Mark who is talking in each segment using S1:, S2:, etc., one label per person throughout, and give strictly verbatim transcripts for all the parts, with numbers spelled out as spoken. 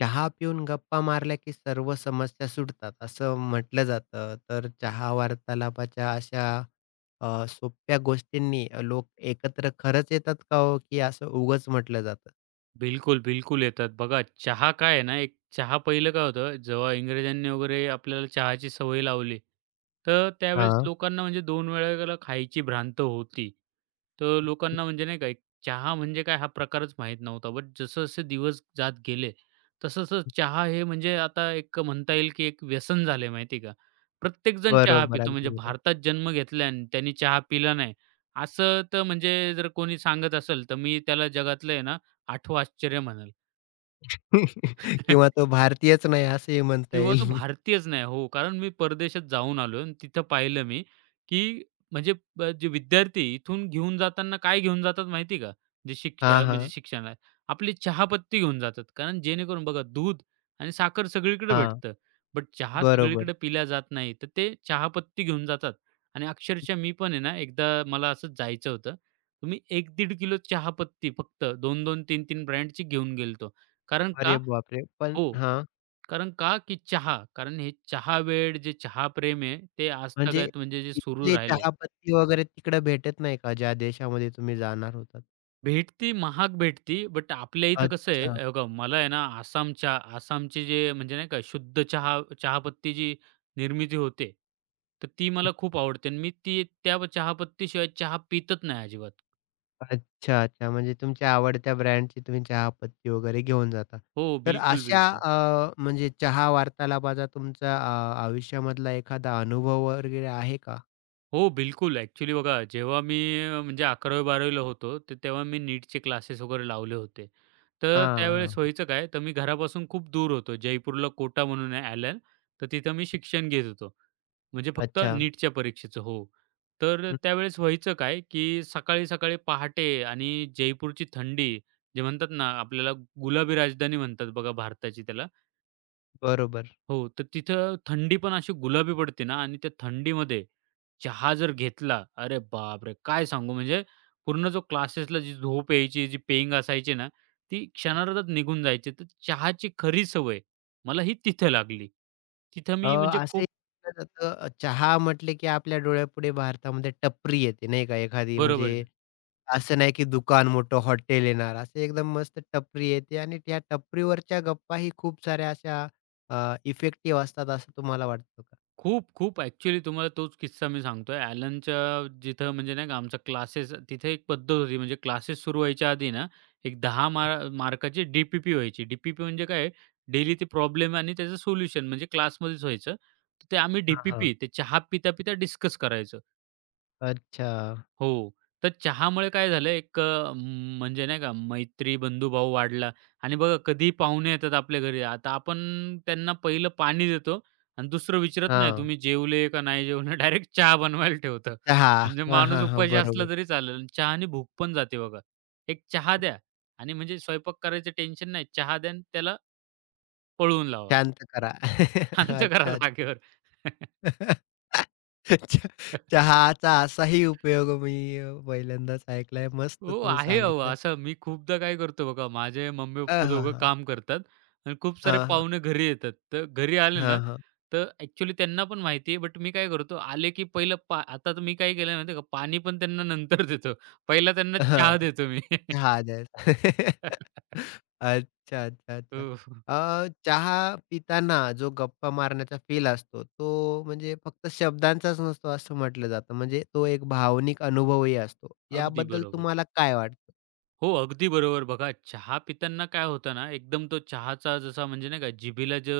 S1: चहा पिऊन गप्पा मारल्या की सर्व समस्या सुटतात असं म्हटलं जातं. तर चहा वार्तालापाच्या अशा अ, सोप्या गोष्टींनी लोक एकत्र खरंच येतात का हो, की असं उगाच म्हटलं जातं?
S2: बिलकुल, बिलकुल येतात. बघा चहा काय आहे ना, एक चहा पहिलं काय होतं, जेव्हा इंग्रजांनी वगैरे आपल्याला चहाची सवय लावली, तर त्यावेळेस
S1: हां,
S2: लोकांना म्हणजे दोन वेळेला खायची भ्रांत होती. तर लोकांना म्हणजे नाही का, एक चहा म्हणजे काय हा प्रकारच माहीत नव्हता. बट जसं-जसे दिवस जात गेले, तसं-तसं चहा हे म्हणजे आता एक म्हणता येईल, की एक व्यसन झालंय माहिती का. प्रत्येकजण चहा
S1: बरोबर.
S2: पितो. म्हणजे
S1: अगदी बरोबर.
S2: भारतात जन्म घेतला आणि त्यांनी चहा पिला नाही, असं तर म्हणजे जर कोणी सांगत असेल, तर मी त्याला जगातलं आहे ना, आठवं आश्चर्य म्हणाल
S1: किंवा तो भारतीयच नाही असंही म्हणता
S2: किंवा तो
S1: येईल.
S2: भारतीयच नाही. हो, कारण मी परदेशात जाऊन आलो, आणि तिथं पाहिलं मी, की म्हणजे ब जे विद्यार्थी इथून घेऊन जाताना काय घेऊन जातात माहिती आहे का? जे शिक्ष
S1: हां,
S2: अं, म्हणजे
S1: हां.
S2: शिक्षण आहे. आपली चहापत्ती घेऊन जातात. कारण जेणेकरून बघा दूध आणि साखर सगळीकडे
S1: हां,
S2: भेटतं. बट चहा
S1: बरोबर.
S2: सगळीकडे पिला जात नाही. तर ते चहापत्ती घेऊन जातात आणि अक्षरशः मी पण आहे ना, एकदा मला असंच जायचं होतं. तर मी एक किलो चहापत्ती फक्त दोन दोन, तीन तीन ब्रँडची घेऊन गेलो कारण
S1: अरे
S2: का?
S1: बापरे! पण
S2: हो.
S1: हां,
S2: कारण का, की चहा. कारण हे चहा वेड, जे चहा प्रेम आहे, ते
S1: म्हणजे
S2: आजतागायत म्हणजे जे सुरू
S1: इथले
S2: राहिले.
S1: चहापत्ती वगैरे तिकडे भेटत नाही का, ज्या देशामध्ये तुम्ही जाणार होतात?
S2: भेटती, महाग भेटती, बट आपल्या इथं कसं आहे,
S1: अच्छा.
S2: हे बघा मला आहे ना आसाम चहा, आसामचे जे म्हणजे नाही का शुद्ध चहा चहापत्ती जी निर्मिती होते, तर ती मला खूप आवडते आणि मी ती त्या चहापत्तीशिवाय चहा पितच नाही अजिबात.
S1: अच्छा, अच्छा. म्हणजे तुमच्या आवडत्या ब्रँडची तुम्ही चहापत्ती वगैरे घेऊन जाता.
S2: हो,
S1: तर
S2: बिलकुल,
S1: अशा
S2: बिलकुल.
S1: अ, म्हणजे चहा वार्तालापाचा तुमचा अ, आयुष्यामधला एखादा अनुभव वगैरे आहे का?
S2: हो, बिलकुल. ॲक्चुअली बघा, जेव्हा मी अ, म्हणजे 11वी-12वी होतो, तर तेव्हा मी नीटचे क्लासेस वगैरे लावले होते. तर
S1: हां,
S2: त्यावेळेस
S1: हां.
S2: व्हायचं काय, तर मी घरापासून खूप दूर होतो. जयपूरला कोटा म्हणून आहे आयलँड, तर तिथं मी शिक्षण घेत होतो. म्हणजे फक्त
S1: अच्छा.
S2: नीटच्या परीक्षेचं हो. तर
S1: हं,
S2: त्यावेळेस व्हायचं काय, की सकाळी-सकाळी पहाटे आणि जयपूरची थंडी, जे म्हणतात ना, आपल्याला गुलाबी राजधानी म्हणतात बघा भारताची त्याला.
S1: बरोबर.
S2: हो, तर तिथं थंडी पण अशी गुलाबी पडते ना आणि त्या थंडीमध्ये चहा जर घेतला, अरे बापरे! काय सांगू म्हणजे पूर्ण जो क्लासेसला जी झोप यायची, जी पेंग असायची ना, ती क्षणार्धात निघून जायची. तर चहाची खरी सवय मला ही तिथं लागली. तिथं
S1: अ,
S2: मी म्हणजे
S1: असंही
S2: खूप
S1: म्हटलं जातं, अ, चहा म्हटले की आपल्या डोळ्यापुढे भारतामध्ये टपरी येते नाही का एखादी,
S2: बरोबर.
S1: म्हणजे असं नाही की दुकान मोठं हॉटेल येणार. असं एकदम मस्त टपरी येते आणि त्या टपरीवरच्या गप्पाही खूप साऱ्या अशा अ, इफेक्टिव्ह असतात असं तुम्हाला वाटतं का?
S2: खूप, खूप. ॲक्चुअली तुम्हाला तोच किस्सा मी सांगतोय. ॲलनच्या जिथं म्हणजे नाही का आमचा क्लासेस तिथे एक पद्धत होती म्हणजे क्लासेस सुरू व्हायच्या आधी ना, एक दहा मार मार्काची डी-पी-पी व्हायची. डी पी म्हणजे काय डेली ते प्रॉब्लेम आणि त्याचं सोल्युशन म्हणजे क्लासमध्येच व्हायचं. तर ते आम्ही डी
S1: हां, हां.
S2: ते चहा पिता-पिता डिस्कस करायचो.
S1: अच्छा.
S2: हो. तर चहामुळे काय झालं एक अ, म, म्हणजे नाही का मैत्री, बंधुभाव वाढला आणि बघा कधीही पाहुणे येतात आपल्या घरी. आता आपण त्यांना पहिलं पाणी देतो आणि दुसरं विचारत नाही
S1: हां.
S2: तुम्ही जेवले का नाही जेवले? डायरेक्ट चहा बनवायला ठेवतं.
S1: चहा.
S2: म्हणजे
S1: हां,
S2: माणूस
S1: हां, हां.
S2: उपाशी असला
S1: बरोबर.
S2: तरी चालेल आणि चहाने भूक पण जाते बघा. एक चहा द्या आणि म्हणजे स्वयंपाक करायचं टेन्शन नाही. चहा द्या आणि त्याला पळवून लावा.
S1: शांत करा.
S2: शांत करा
S1: अच्छा.
S2: जागेवर.
S1: अच्छा. चहाचा असाही उपयोग मी अ, पहिल्यांदाच ऐकलाय. मस्त
S2: हो,
S1: तुम्ही
S2: आहे अहो.
S1: सांगितलं.
S2: असं मी खूपदा काय करतो बघा, माझे
S1: अ,
S2: मम्मी-पप्पा
S1: हां,
S2: दोघं
S1: हां.
S2: काम करतात आणि खूप सारे
S1: हां, हां.
S2: पाहुणे घरी येतात. तर घरी आले
S1: हां,
S2: ना,
S1: हां.
S2: तर ॲक्चुअली त्यांना पण माहिती आहे, बट मी काय करतो, आले की पहिलं पा आता तर मी काय केलं माहिती का, पाणी पण त्यांना नंतर देतो. पहिला त्यांना
S1: हां.
S2: चहा देतो मी.
S1: चहा द्यायचा. अच्छा, अच्छा, अच्छा.
S2: हो.
S1: अ, चहा पिताना जो गप्पा मारण्याचा फील असतो, तो म्हणजे फक्त शब्दांचाच नसतो असं म्हटलं जातं. म्हणजे तो एक भावनिक अनुभवही असतो.
S2: अगदी
S1: याबद्दल
S2: बरोबर.
S1: तुम्हाला काय वाटतं?
S2: हो, अगदी बरोबर. बघा चहा पिताना काय होतं ना, एकदम तो चहाचा जसा म्हणजे नाही का जिभेला जो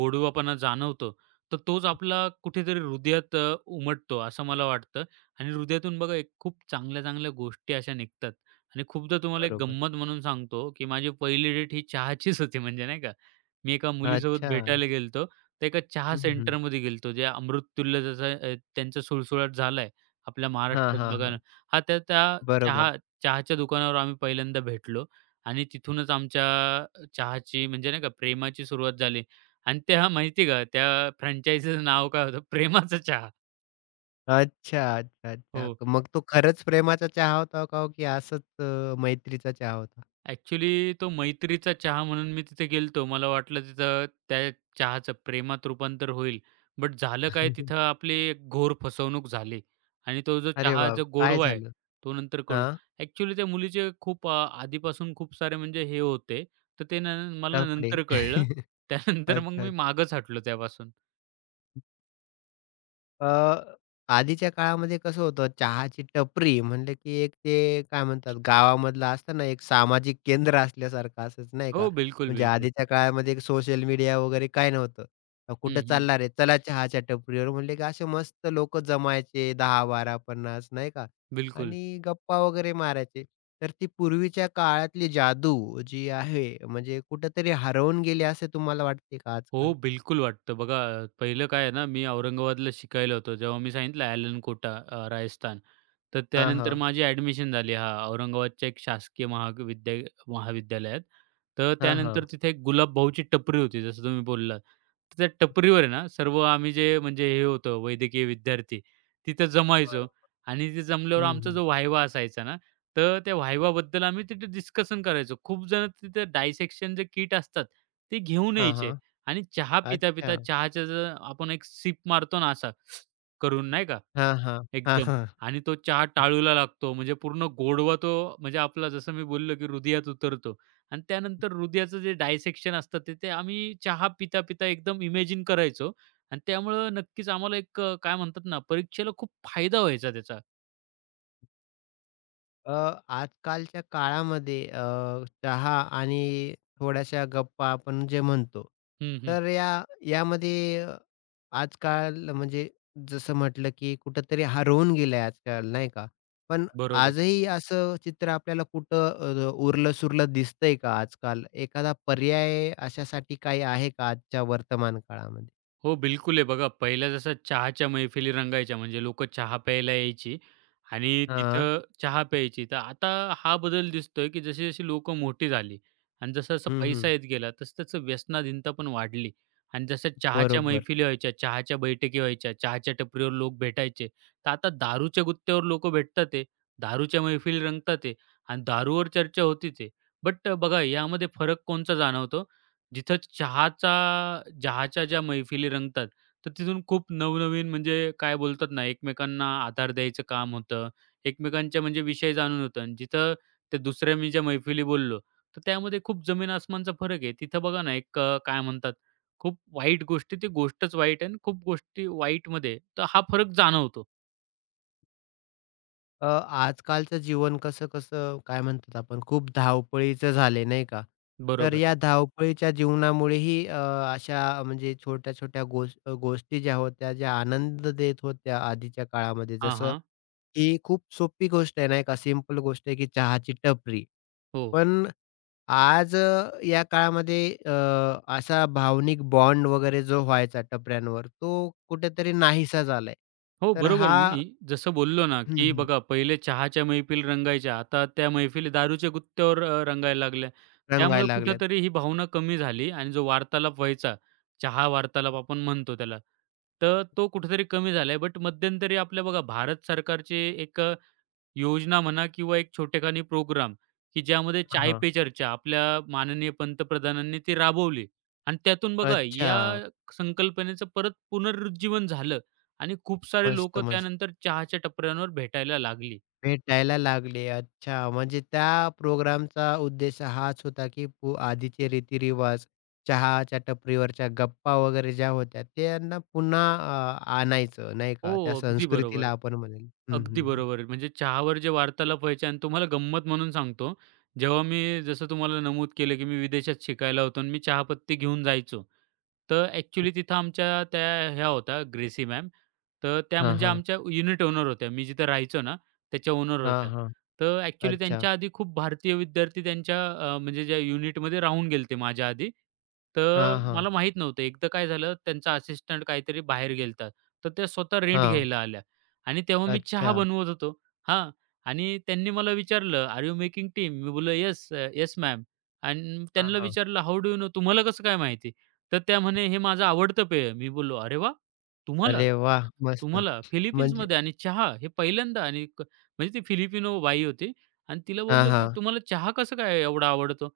S2: गोडवापणा जाणवतो, तर तोच आपला कुठेतरी हृदयात अ, उमटतो असं मला वाटतं आणि हृदयातून बघा एक खूप चांगल्या-चांगल्या गोष्टी अशा निघतात आणि खूपदा तुम्हाला एक
S1: बरोबर.
S2: गंमत म्हणून सांगतो, की माझी पहिली डेट ही चहाचीच होती म्हणजे नाही का. मी एका मुलीसोबत
S1: अच्छा.
S2: भेटायला गेलो तर एका चहा
S1: हं, हं.
S2: सेंटरमध्ये गेलो जे अमृततुल्य जसं अ, त्यांचा सुळसुळाट झालाय आपल्या
S1: हां,
S2: महाराष्ट्रात
S1: हां,
S2: बघा ना.
S1: हां.
S2: हां, तर त्या चहा
S1: बरोबर.
S2: चहाच्या दुकानावर आम्ही पहिल्यांदा भेटलो आणि तिथूनच आमच्या अ, चहाची म्हणजे नाही का प्रेमाची सुरुवात झाली आणि ते हां, माहिती का त्या फ्रँचाइझीचं नाव काय होतं प्रेमाचा चहा.
S1: अच्छा, अच्छा,
S2: हो.
S1: अच्छा. मग तो खरंच प्रेमाचा चहा होता का हो, की असंच अ, मैत्रीचा चहा होता?
S2: ॲक्चुअली तो मैत्रीचा चहा म्हणून मी तिथे गेलतो. मला वाटलं तिथं त्या चहाचं प्रेमात रूपांतर होईल. बट झालं काय तिथं आपली एक घोर फसवणूक झाली आणि तो जो
S1: अरे
S2: चहा
S1: बाप!
S2: जो
S1: काय
S2: गोडवा आहे,
S1: झालं?
S2: तो नंतर कळू
S1: हां,
S2: ॲक्चुअली त्या मुलीचे खूप अ, आधीपासून खूप सारे म्हणजे हे होते. तर ते न मला
S1: लफडे.
S2: नंतर कळलं. त्यानंतर मग
S1: अच्छा,
S2: मी
S1: अच्छा.
S2: मागच हटलो त्यापासून.
S1: अ, आधीच्या काळामध्ये कसं होतं, चहाची टपरी म्हणलं की एक ते काय म्हणतात, गावामधलं असतं ना, एक सामाजिक केंद्र असल्यासारखं असंच नाही का?
S2: हो, बिलकुल,
S1: म्हणजे
S2: बिलकुल.
S1: आधीच्या काळामध्ये एक सोशल मीडिया वगैरे काय नव्हतं. अ,
S2: हं,
S1: "कुठं
S2: हं.
S1: चालला रे? चला चहाच्या टपरीवर." म्हणले की असे मस्त लोकं जमायचे दहा, बारा, पन्नास नाही का?
S2: बिलकुल.
S1: आणि गप्पा वगैरे मारायचे. तर ती पूर्वीच्या काळातली जादू जी आहे, म्हणजे कुठेतरी हरवून गेली असे तुम्हाला वाटते का
S2: हो,
S1: आजकाल?
S2: बिलकुल वाटतं. बघा अ, पहिलं काय आहे ना, मी औरंगाबादला शिकायला होतो. जेव्हा मी सांगितलं ॲलन कोटा अ, राजस्थान. तर
S1: हां,
S2: त्यानंतर
S1: हां.
S2: माझी ॲडमिशन झाली हां, औरंगाबादच्या एक शासकीय महाविद्या महाविद्यालयात. तर
S1: हां,
S2: त्यानंतर
S1: हां.
S2: तिथे एक गुलाबभाऊची टपरी होती, जसं तुम्ही बोललात. तर त्या टपरीवर आहे ना, सर्व आम्ही जे म्हणजे हे होतो वैद्यकीय विद्यार्थी, तिथं जमायचो
S1: बरोबर.
S2: आणि तिथे जमल्यावर
S1: हं,
S2: आमचा
S1: हं.
S2: जो व्हायवा असायचा ना, तर त्या व्हायवाबद्दल आम्ही तिथे डिस्कशन करायचो. खूप जण तिथे डायसेक्शनचे किट असतात, ते घेऊन
S1: हां,
S2: यायचे.
S1: हां.
S2: आणि चहा पिता-पिता
S1: अच्छा.
S2: चहाच्या जर आपण एक सिप मारतो ना असा करून नाही का
S1: हां, हां. हां,
S2: एकदम
S1: हां.
S2: आणि तो चहा टाळूला लागतो. म्हणजे पूर्ण गोडवा तो म्हणजे आपला जसं मी बोललो, की हृदयात उतरतो आणि त्यानंतर हृदयाचं जे डायसेक्शन असतं ते ते आम्ही चहा पिता-पिता एकदम इमेजिन करायचो आणि त्यामुळं नक्कीच आम्हाला एक अ, काय म्हणतात ना परीक्षेला खूप फायदा व्हायचा त्याचा.
S1: अ, आजकालच्या काळामध्ये अ, चहा आणि थोड्याशा गप्पा आपण जे म्हणतो,
S2: हं, हं.
S1: तर या यामध्ये आजकाल म्हणजे जसं म्हटलं, की कुठेतरी हरवून गेलंय आजकाल नाही का? पण
S2: बरोबर.
S1: आजही असं चित्र आपल्याला कुठं अ, उरलं-सुरलं दिसतंय का आजकाल? एखादा पर्याय अशासाठी काही आहे का आजच्या वर्तमान काळामध्ये?
S2: हो, बिलकुल आहे. बघा पहिल्या जसं चहाच्या मैफिली रंगायच्या म्हणजे लोक चहा प्यायला यायची आणि
S1: हां.
S2: तिथं चहा प्यायची. तर आता हा बदल दिसतोय, की जशी-जशी लोकं मोठी झाली आणि जसा-जसा
S1: हं,
S2: पैसा
S1: हं.
S2: येत गेला, तसं-तसं व्यसनाधीनता पण वाढली आणि जसं चहाच्या
S1: बरोबर.
S2: मैफिली व्हायच्या, चहाच्या बैठकी व्हायच्या, चहाच्या टपरीवर लोक भेटायचे. तर आता दारूच्या गुत्त्यावर लोकं भेटतात आहे, दारूच्या मैफिली रंगतात आहे आणि दारूवर चर्चा होतीच आहे. बट बघा यामध्ये फरक कोणचा जाणवतो? जिथं चहाचा चहाच्या ज्या मैफिली रंगतात, तर तिथून खूप नवनवीन म्हणजे काय बोलतात ना, एकमेकांना आधार द्यायचं काम होतं. एकमेकांच्या म्हणजे विषय जाणून होतं आणि जिथं ते दुसऱ्या मी ज्या मैफिली बोललो, तर त्यामध्ये खूप जमीन आसमानचा फरक आहे. तिथं बघा ना, एक अ, काय म्हणतात, खूप वाईट गोष्टी, ती गोष्टच वाईट आहे आणि खूप गोष्टी वाईटमध्ये, तर हा फरक जाणवतो.
S1: अ, आजकालचं जीवन कसं-कसं काय म्हणतात आपण खूप धावपळीचं झाले नाही का? तर
S2: बरोबर.
S1: या धावपळीच्या जीवनामुळेही अ, अशा म्हणजे छोट्या-छोट्या गोष गोष्टी ज्या होत्या, ज्या आनंद देत होत्या आधीच्या काळामध्ये,
S2: हां,
S1: जसं
S2: हां.
S1: ही खूप सोपी गोष्ट आहे नाही का, सिंपल गोष्ट आहे की चहाची टपरी.
S2: हो.
S1: पण आज अ, या काळामध्ये अ, असा भावनिक बॉन्ड वगैरे जो व्हायचा टपऱ्यांवर तो कुठेतरी नाहीसा झालाय.
S2: हो,
S1: तर
S2: बरोबर.
S1: हा
S2: मी जसं बोललो ना,
S1: हं,
S2: की
S1: हं.
S2: बघा पहिले चहाच्या मैफिल रंगायच्या, आता त्या मैफिली दारूच्या गुत्त्यावर अ, रंगायला लागल्या. त्यामुळे
S1: रंगायला लागल्यात.
S2: कुठेतरी ही भावना कमी झाली आणि जो वार्तालाप व्हायचा, चहा वार्तालाप आपण म्हणतो त्याला, तर तो कुठेतरी कमी झालाय. बट मध्यंतरी आपल्या बघा भारत सरकारचे एक योजना म्हणा किंवा एक छोटेखानी प्रोग्राम, की ज्यामध्ये चाय पे चर्चा आपल्या माननीय पंतप्रधानांनी ती राबवली आणि त्यातून बघा
S1: अच्छा.
S2: या संकल्पनेचं परत पुनरुज्जीवन झालं आणि खूप सारे
S1: मस्त,
S2: लोकं
S1: मस्त.
S2: त्यानंतर चहाच्या टपऱ्यांवर भेटायला लागली.
S1: भेटायला लागले. अच्छा. म्हणजे त्या प्रोग्रामचा उद्देश हाच होता, की पू आधीचे रीतिरिवाज, चहाच्या टपरीवरच्या गप्पा वगैरे ज्या होत्या, त्यांना पुन्हा अ, आणायचं नाही
S2: हो,
S1: का? त्या
S2: अगदी
S1: संस्कृतीला
S2: बरोबर.
S1: आपण म्हणेल. हं,
S2: अगदी
S1: हं, हं.
S2: बरोबर आहे. म्हणजे चहावर जे वार्तालाप व्हायचे आणि तुम्हाला गंमत म्हणून सांगतो, जेव्हा मी जसं तुम्हाला नमूद केलं, की मी विदेशात शिकायला होतो आणि मी चहापत्ती घेऊन जायचो. तर ॲक्चुअली तिथं आमच्या त्या ह्या होत्या ग्रेसी मॅम. तर त्या
S1: हां,
S2: म्हणजे
S1: हां.
S2: आमच्या युनिट ओनर होत्या. मी जिथं राहायचो ना, त्याच्या ओनर
S1: हां,
S2: होत्या.
S1: हां.
S2: तर ॲक्चुअली
S1: अच्छा.
S2: त्यांच्या आधी खूप भारतीय विद्यार्थी त्यांच्या अ, म्हणजे ज्या युनिटमध्ये राहून गेले माझ्या आधी. तर
S1: हां, हां.
S2: मला माहीत नव्हतं. एकदा काय झालं, त्यांचा असिस्टंट काहीतरी बाहेर गेला तर त्या स्वतः रेंट
S1: हां.
S2: घ्यायला आल्या. आणि तेव्हा मी चहा
S1: अच्छा.
S2: बनवत होतो. हां. आणि त्यांनी मला विचारलं, "आर यू मेकिंग टी?" मी बोललो, "येस, अ, येस मॅम." आणि
S1: हां,
S2: त्यांना
S1: हां.
S2: विचारलं, "हाऊ डू यू नो?" "तुम्हाला कसं काय माहिती?" तर त्या म्हणे, "हे माझं आवडतं पेय आहे." मी बोललो, "अरे वाह! तुम्हाला?
S1: अरे वाह! मस्त.
S2: तुम्हाला?
S1: म्हणजे
S2: फिलिपिन्समध्ये आणि चहा? हे पहिल्यांदा?" आणि क म्हणजे ती फिलिपिनो बाई होती आणि तिला
S1: हां,
S2: बोललं, की
S1: हां.
S2: "तुम्हाला चहा कसं काय एवढा आवडतो?"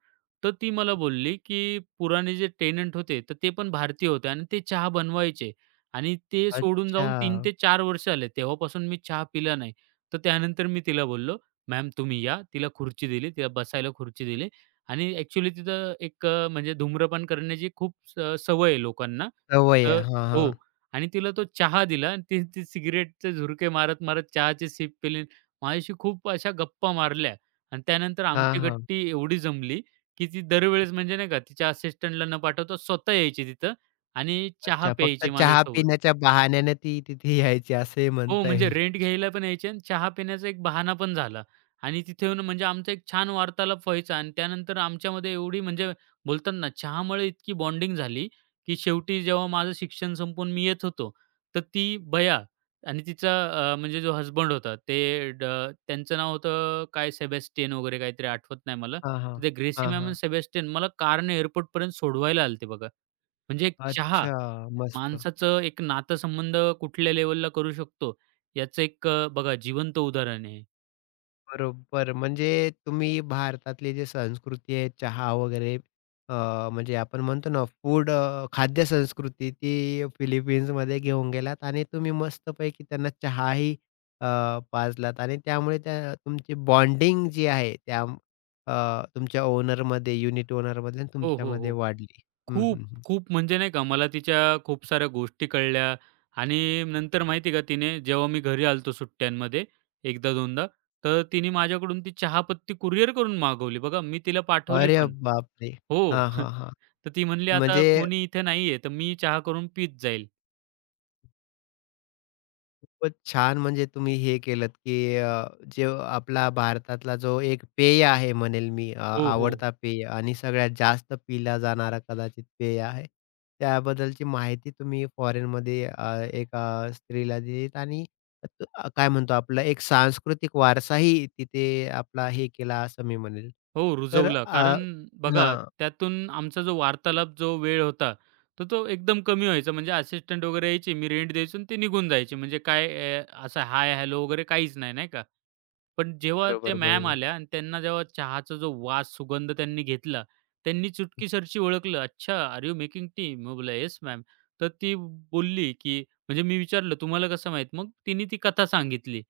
S2: तर ती मला बोलली, की पुराणे जे टेनंट होते, तर ते पण भारतीय होते आणि ते चहा बनवायचे. आणि ते सोडून
S1: अच्छा.
S2: जाऊन तीन ते चार वर्ष आले. तेव्हापासून मी चहा पिला नाही. तर त्यानंतर मी तिला बोललो, "मॅम तुम्ही या." तिला खुर्ची दिली. तिला बसायला खुर्ची दिली आणि ॲक्चुअली तिथं एक अ, म्हणजे धूम्रपान करण्याची खूप स सवय आहे लोकांना.
S1: सवय आहे.
S2: तर
S1: हां, हां.
S2: हो. आणि तिला तो चहा दिला आणि ती ती सिगारेटचे झुरके मारत-मारत चहाची सिप पिली. माझ्याशी खूप अशा गप्पा मारल्या आणि त्यानंतर
S1: हां,
S2: आमची
S1: हां.
S2: गट्टी एवढी जमली, की ती दरवेळेस म्हणजे नाही का तिच्या असिस्टंटला न पाठवता स्वतः यायची तिथं आणि चहा
S1: अच्छा, फक्त
S2: प्यायची
S1: चहा
S2: माझ्यासोबत.
S1: पिण्याच्या बहाण्याने ती तिथे यायची असंही
S2: हो,
S1: म्हणता
S2: म्हणजे
S1: येईल.
S2: रेंट घ्यायला पण यायचे आणि चहा पिण्याचा एक बहाणा पण झाला. आणि तिथे येऊन म्हणजे आमचा एक छान वार्तालाप व्हायचा आणि त्यानंतर आमच्यामध्ये एवढी म्हणजे बोलतात ना, चहामुळे इतकी बॉन्डिंग झाली, की शेवटी जेव्हा माझं शिक्षण संपवून मी येत होतो, तर ती बया आणि तिचा अ, म्हणजे जो हसबंड होता ते ड त्यांचं नाव होतं काय सेबॅस्टियन वगैरे काहीतरी आठवत नाही मला.
S1: हां, हां.
S2: तर ते ग्रेसी
S1: हां,
S2: मॅम
S1: हां.
S2: आणि सेबॅस्टियन मला कारने एअरपोर्टपर्यंत सोडवायला आले बघा. म्हणजे एक चहा
S1: अच्छा, मस्त.
S2: माणसाचं एक नातेसंबंध कुठल्या लेवलला करू शकतो, याचं एक अ, बघा जिवंत उदाहरण आहे.
S1: बरोबर. म्हणजे तुम्ही भारतातली जी संस्कृती आहे चहा वगैरे, अ, म्हणजे आपण म्हणतो ना फूड, अ, खाद्य संस्कृती, ती फिलिपिन्समध्ये घेऊन गेलात आणि तुम्ही मस्तपैकी त्यांना चहाही अ, पाजलात आणि त्यामुळे त्या तुमची बॉन्डिंग जी आहे त्या अ, तुमच्या ओनरमध्ये, युनिट ओनरमध्ये आणि
S2: हो, हो,
S1: तुमच्यामध्ये
S2: हो.
S1: वाढली. हं,
S2: खूप,
S1: हं, हं.
S2: खूप म्हणजे नाही का मला तिच्या खूप साऱ्या गोष्टी कळल्या आणि नंतर माहिती आहे का तिने जेव्हा मी घरी आलो होतो सुट्ट्यांमध्ये एकदा-दोनदा, तर तिने माझ्याकडून ती चहापत्ती कुरिअर करून मागवली. बघा मी तिला पाठवली
S1: अरे
S2: पण.
S1: बापरे!
S2: हो.
S1: हां, हां, हां.
S2: तर ती म्हणली, "आता
S1: म्हणजे
S2: कोणी इथे नाहीये, तर मी चहा करून पीत जाईल."
S1: खूपच छान म्हणजे तुम्ही हे केलंत, की अ, जे आपला भारतातला जो एक पेय आहे म्हणेल मी, अ,
S2: हो, हो.
S1: आवडता पेय आणि सगळ्यात जास्त पिला जाणारा कदाचित पेय आहे. त्याबद्दलची माहिती तुम्ही फॉरेनमध्ये अ, एका स्त्रीला दिलीत आणि त अ, काय म्हणतो आपला एक सांस्कृतिक वारसाही तिथे आपला हे केला असं मी म्हणेल.
S2: हो,
S1: तर
S2: रुजवला.
S1: अ,
S2: कारण बघा,
S1: हां.
S2: त्यातून आमचा जो वार्तालाप, जो वेळ होता, तो तो एकदम कमी व्हायचा. म्हणजे असिस्टंट वगैरे यायचे, मी रेंट द्यायचो आणि ते निघून जायचे. म्हणजे काय अ, असं हाय, हॅलो वगैरे काहीच नाही, नाही का? पण जेव्हा त्या
S1: बरोबर,
S2: मॅम
S1: बरोबर.
S2: आल्या आणि त्यांना जेव्हा चहाचा जो वास, सुगंध त्यांनी घेतला, त्यांनी चुटकीसरशी ओळखलं, "अच्छा, आर यू मेकिंग टी?" मी बोलला, "येस मॅम." तर ती बोलली, की म्हणजे मी विचारलं, "तुम्हाला कसं माहीत?" मग तिने ती कथा सांगितली.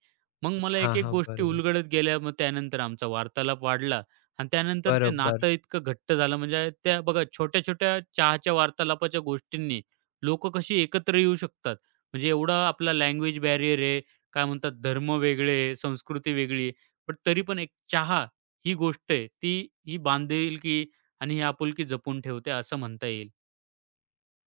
S2: मग मला
S1: हां,
S2: एक-एक
S1: हां.
S2: गोष्टी
S1: बरोबर.
S2: उलगडत गेल्या. मग त्यानंतर आमचा वार्तालाप वाढला आणि त्यानंतर ते
S1: बरोबर.
S2: नातं इतकं घट्ट झालं. म्हणजे त्या बघा छोट्या-छोट्या चहाच्या वार्तालापाच्या गोष्टींनी लोकं कशी एकत्र येऊ शकतात. म्हणजे एवढा आपला लँग्वेज बॅरियर आहे. काय म्हणतात धर्म वेगळे, संस्कृती वेगळी, पण तरी पण एक चहा ही गोष्ट आहे, ती ही बांधिलकी आणि ही आपुलकी जपून ठेवते असं म्हणता येईल.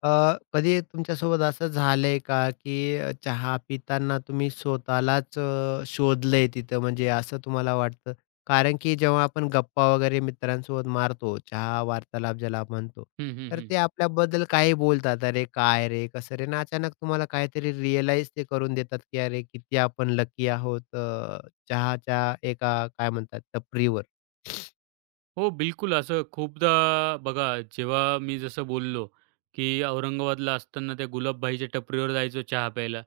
S1: अ, कधी तुमच्यासोबत असं झालंय का, की अ, चहा पिताना तुम्ही स्वतःलाच अ, शोधलंय तिथं म्हणजे असं तुम्हाला वाटतं? कारण की जेव्हा आपण गप्पा वगैरे मित्रांसोबत मारतो, चहा वार्तालाप ज्याला म्हणतो,
S2: हं, हं,
S1: तर
S2: हं.
S1: ते आपल्याबद्दल काही बोलतात. "अरे काय रे? कसं रे?" आणि अचानक तुम्हाला काहीतरी रिअलाईज ते करून देतात, की "अरे किती आपण लकी आहोत, अ, चहाच्या एका काय म्हणतात टपरीवर."
S2: हो, बिलकुल. असं खूपदा बघा, जेव्हा मी जसं बोललो, की औरंगाबादला असताना त्या गुलाबबाईच्या टपरीवर जायचो चहा प्यायला.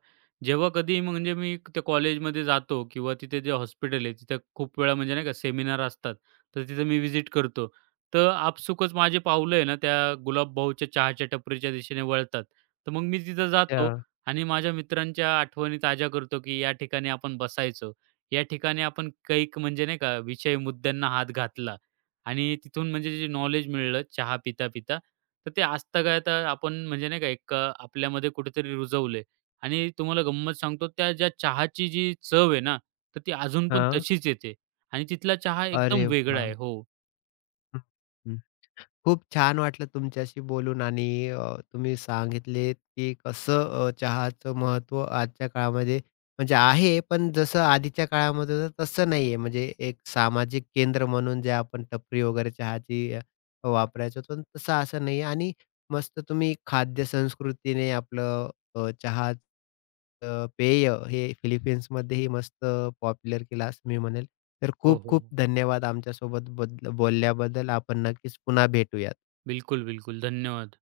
S2: जेव्हा कधी म्हणजे मी त्या कॉलेजमध्ये जातो किंवा तिथे जे हॉस्पिटल आहे, तिथं खूप वेळा म्हणजे नाही का सेमिनार असतात, तर तिथं मी व्हिजिट करतो. तर आपसुकच माझे पाऊलं आहे ना, त्या गुलाबभाऊच्या चहाच्या टपरीच्या दिशेने वळतात. तर मग मी तिथं
S1: अच्छा.
S2: जातो आणि माझ्या मित्रांच्या आठवणी ताज्या करतो, की या ठिकाणी आपण बसायचो. या ठिकाणी आपण कैक म्हणजे नाही का विषय मुद्द्यांना हात घातला. आणि तिथून म्हणजे जे नॉलेज मिळलं चहा पिता-पिता, तर ते आजतागायत आपण म्हणजे नाही का एक अ, आपल्यामध्ये कुठेतरी रुजवले आणि तुम्हाला गंमत सांगतो त्या ज्या चहाची जी चव आहे ना, तर ती अजून पण
S1: हां.
S2: तशीच येते आणि तिथला चहा एकदम
S1: अरे
S2: वेगळा
S1: वाह!
S2: आहे. हो.
S1: हं. हं. खूप छान वाटलं तुमच्याशी बोलून आणि अ, तुम्ही सांगितलेत, की कसं अ, चहाचं महत्त्व आजच्या काळामध्ये म्हणजे आहे, पण जसं आधीच्या काळामध्ये होतं तसं नाहीये. म्हणजे एक सामाजिक केंद्र म्हणून जे आपण टपरी वगैरे चहाची अ, वापरायचो, पण तसं असं नाहीये. आणि मस्त तुम्ही खाद्य संस्कृतीने आपलं अ, चहाचं पेय हे फिलिपिन्समध्येही मस्त पॉप्युलर केलं असं मी म्हणेल. तर
S2: हो,
S1: खूप
S2: हो,
S1: खूप
S2: हो.
S1: धन्यवाद आमच्यासोबत बदल बोलल्याबद्दल. आपण नक्कीच पुन्हा भेटूयात.
S2: बिलकुल, बिलकुल. धन्यवाद.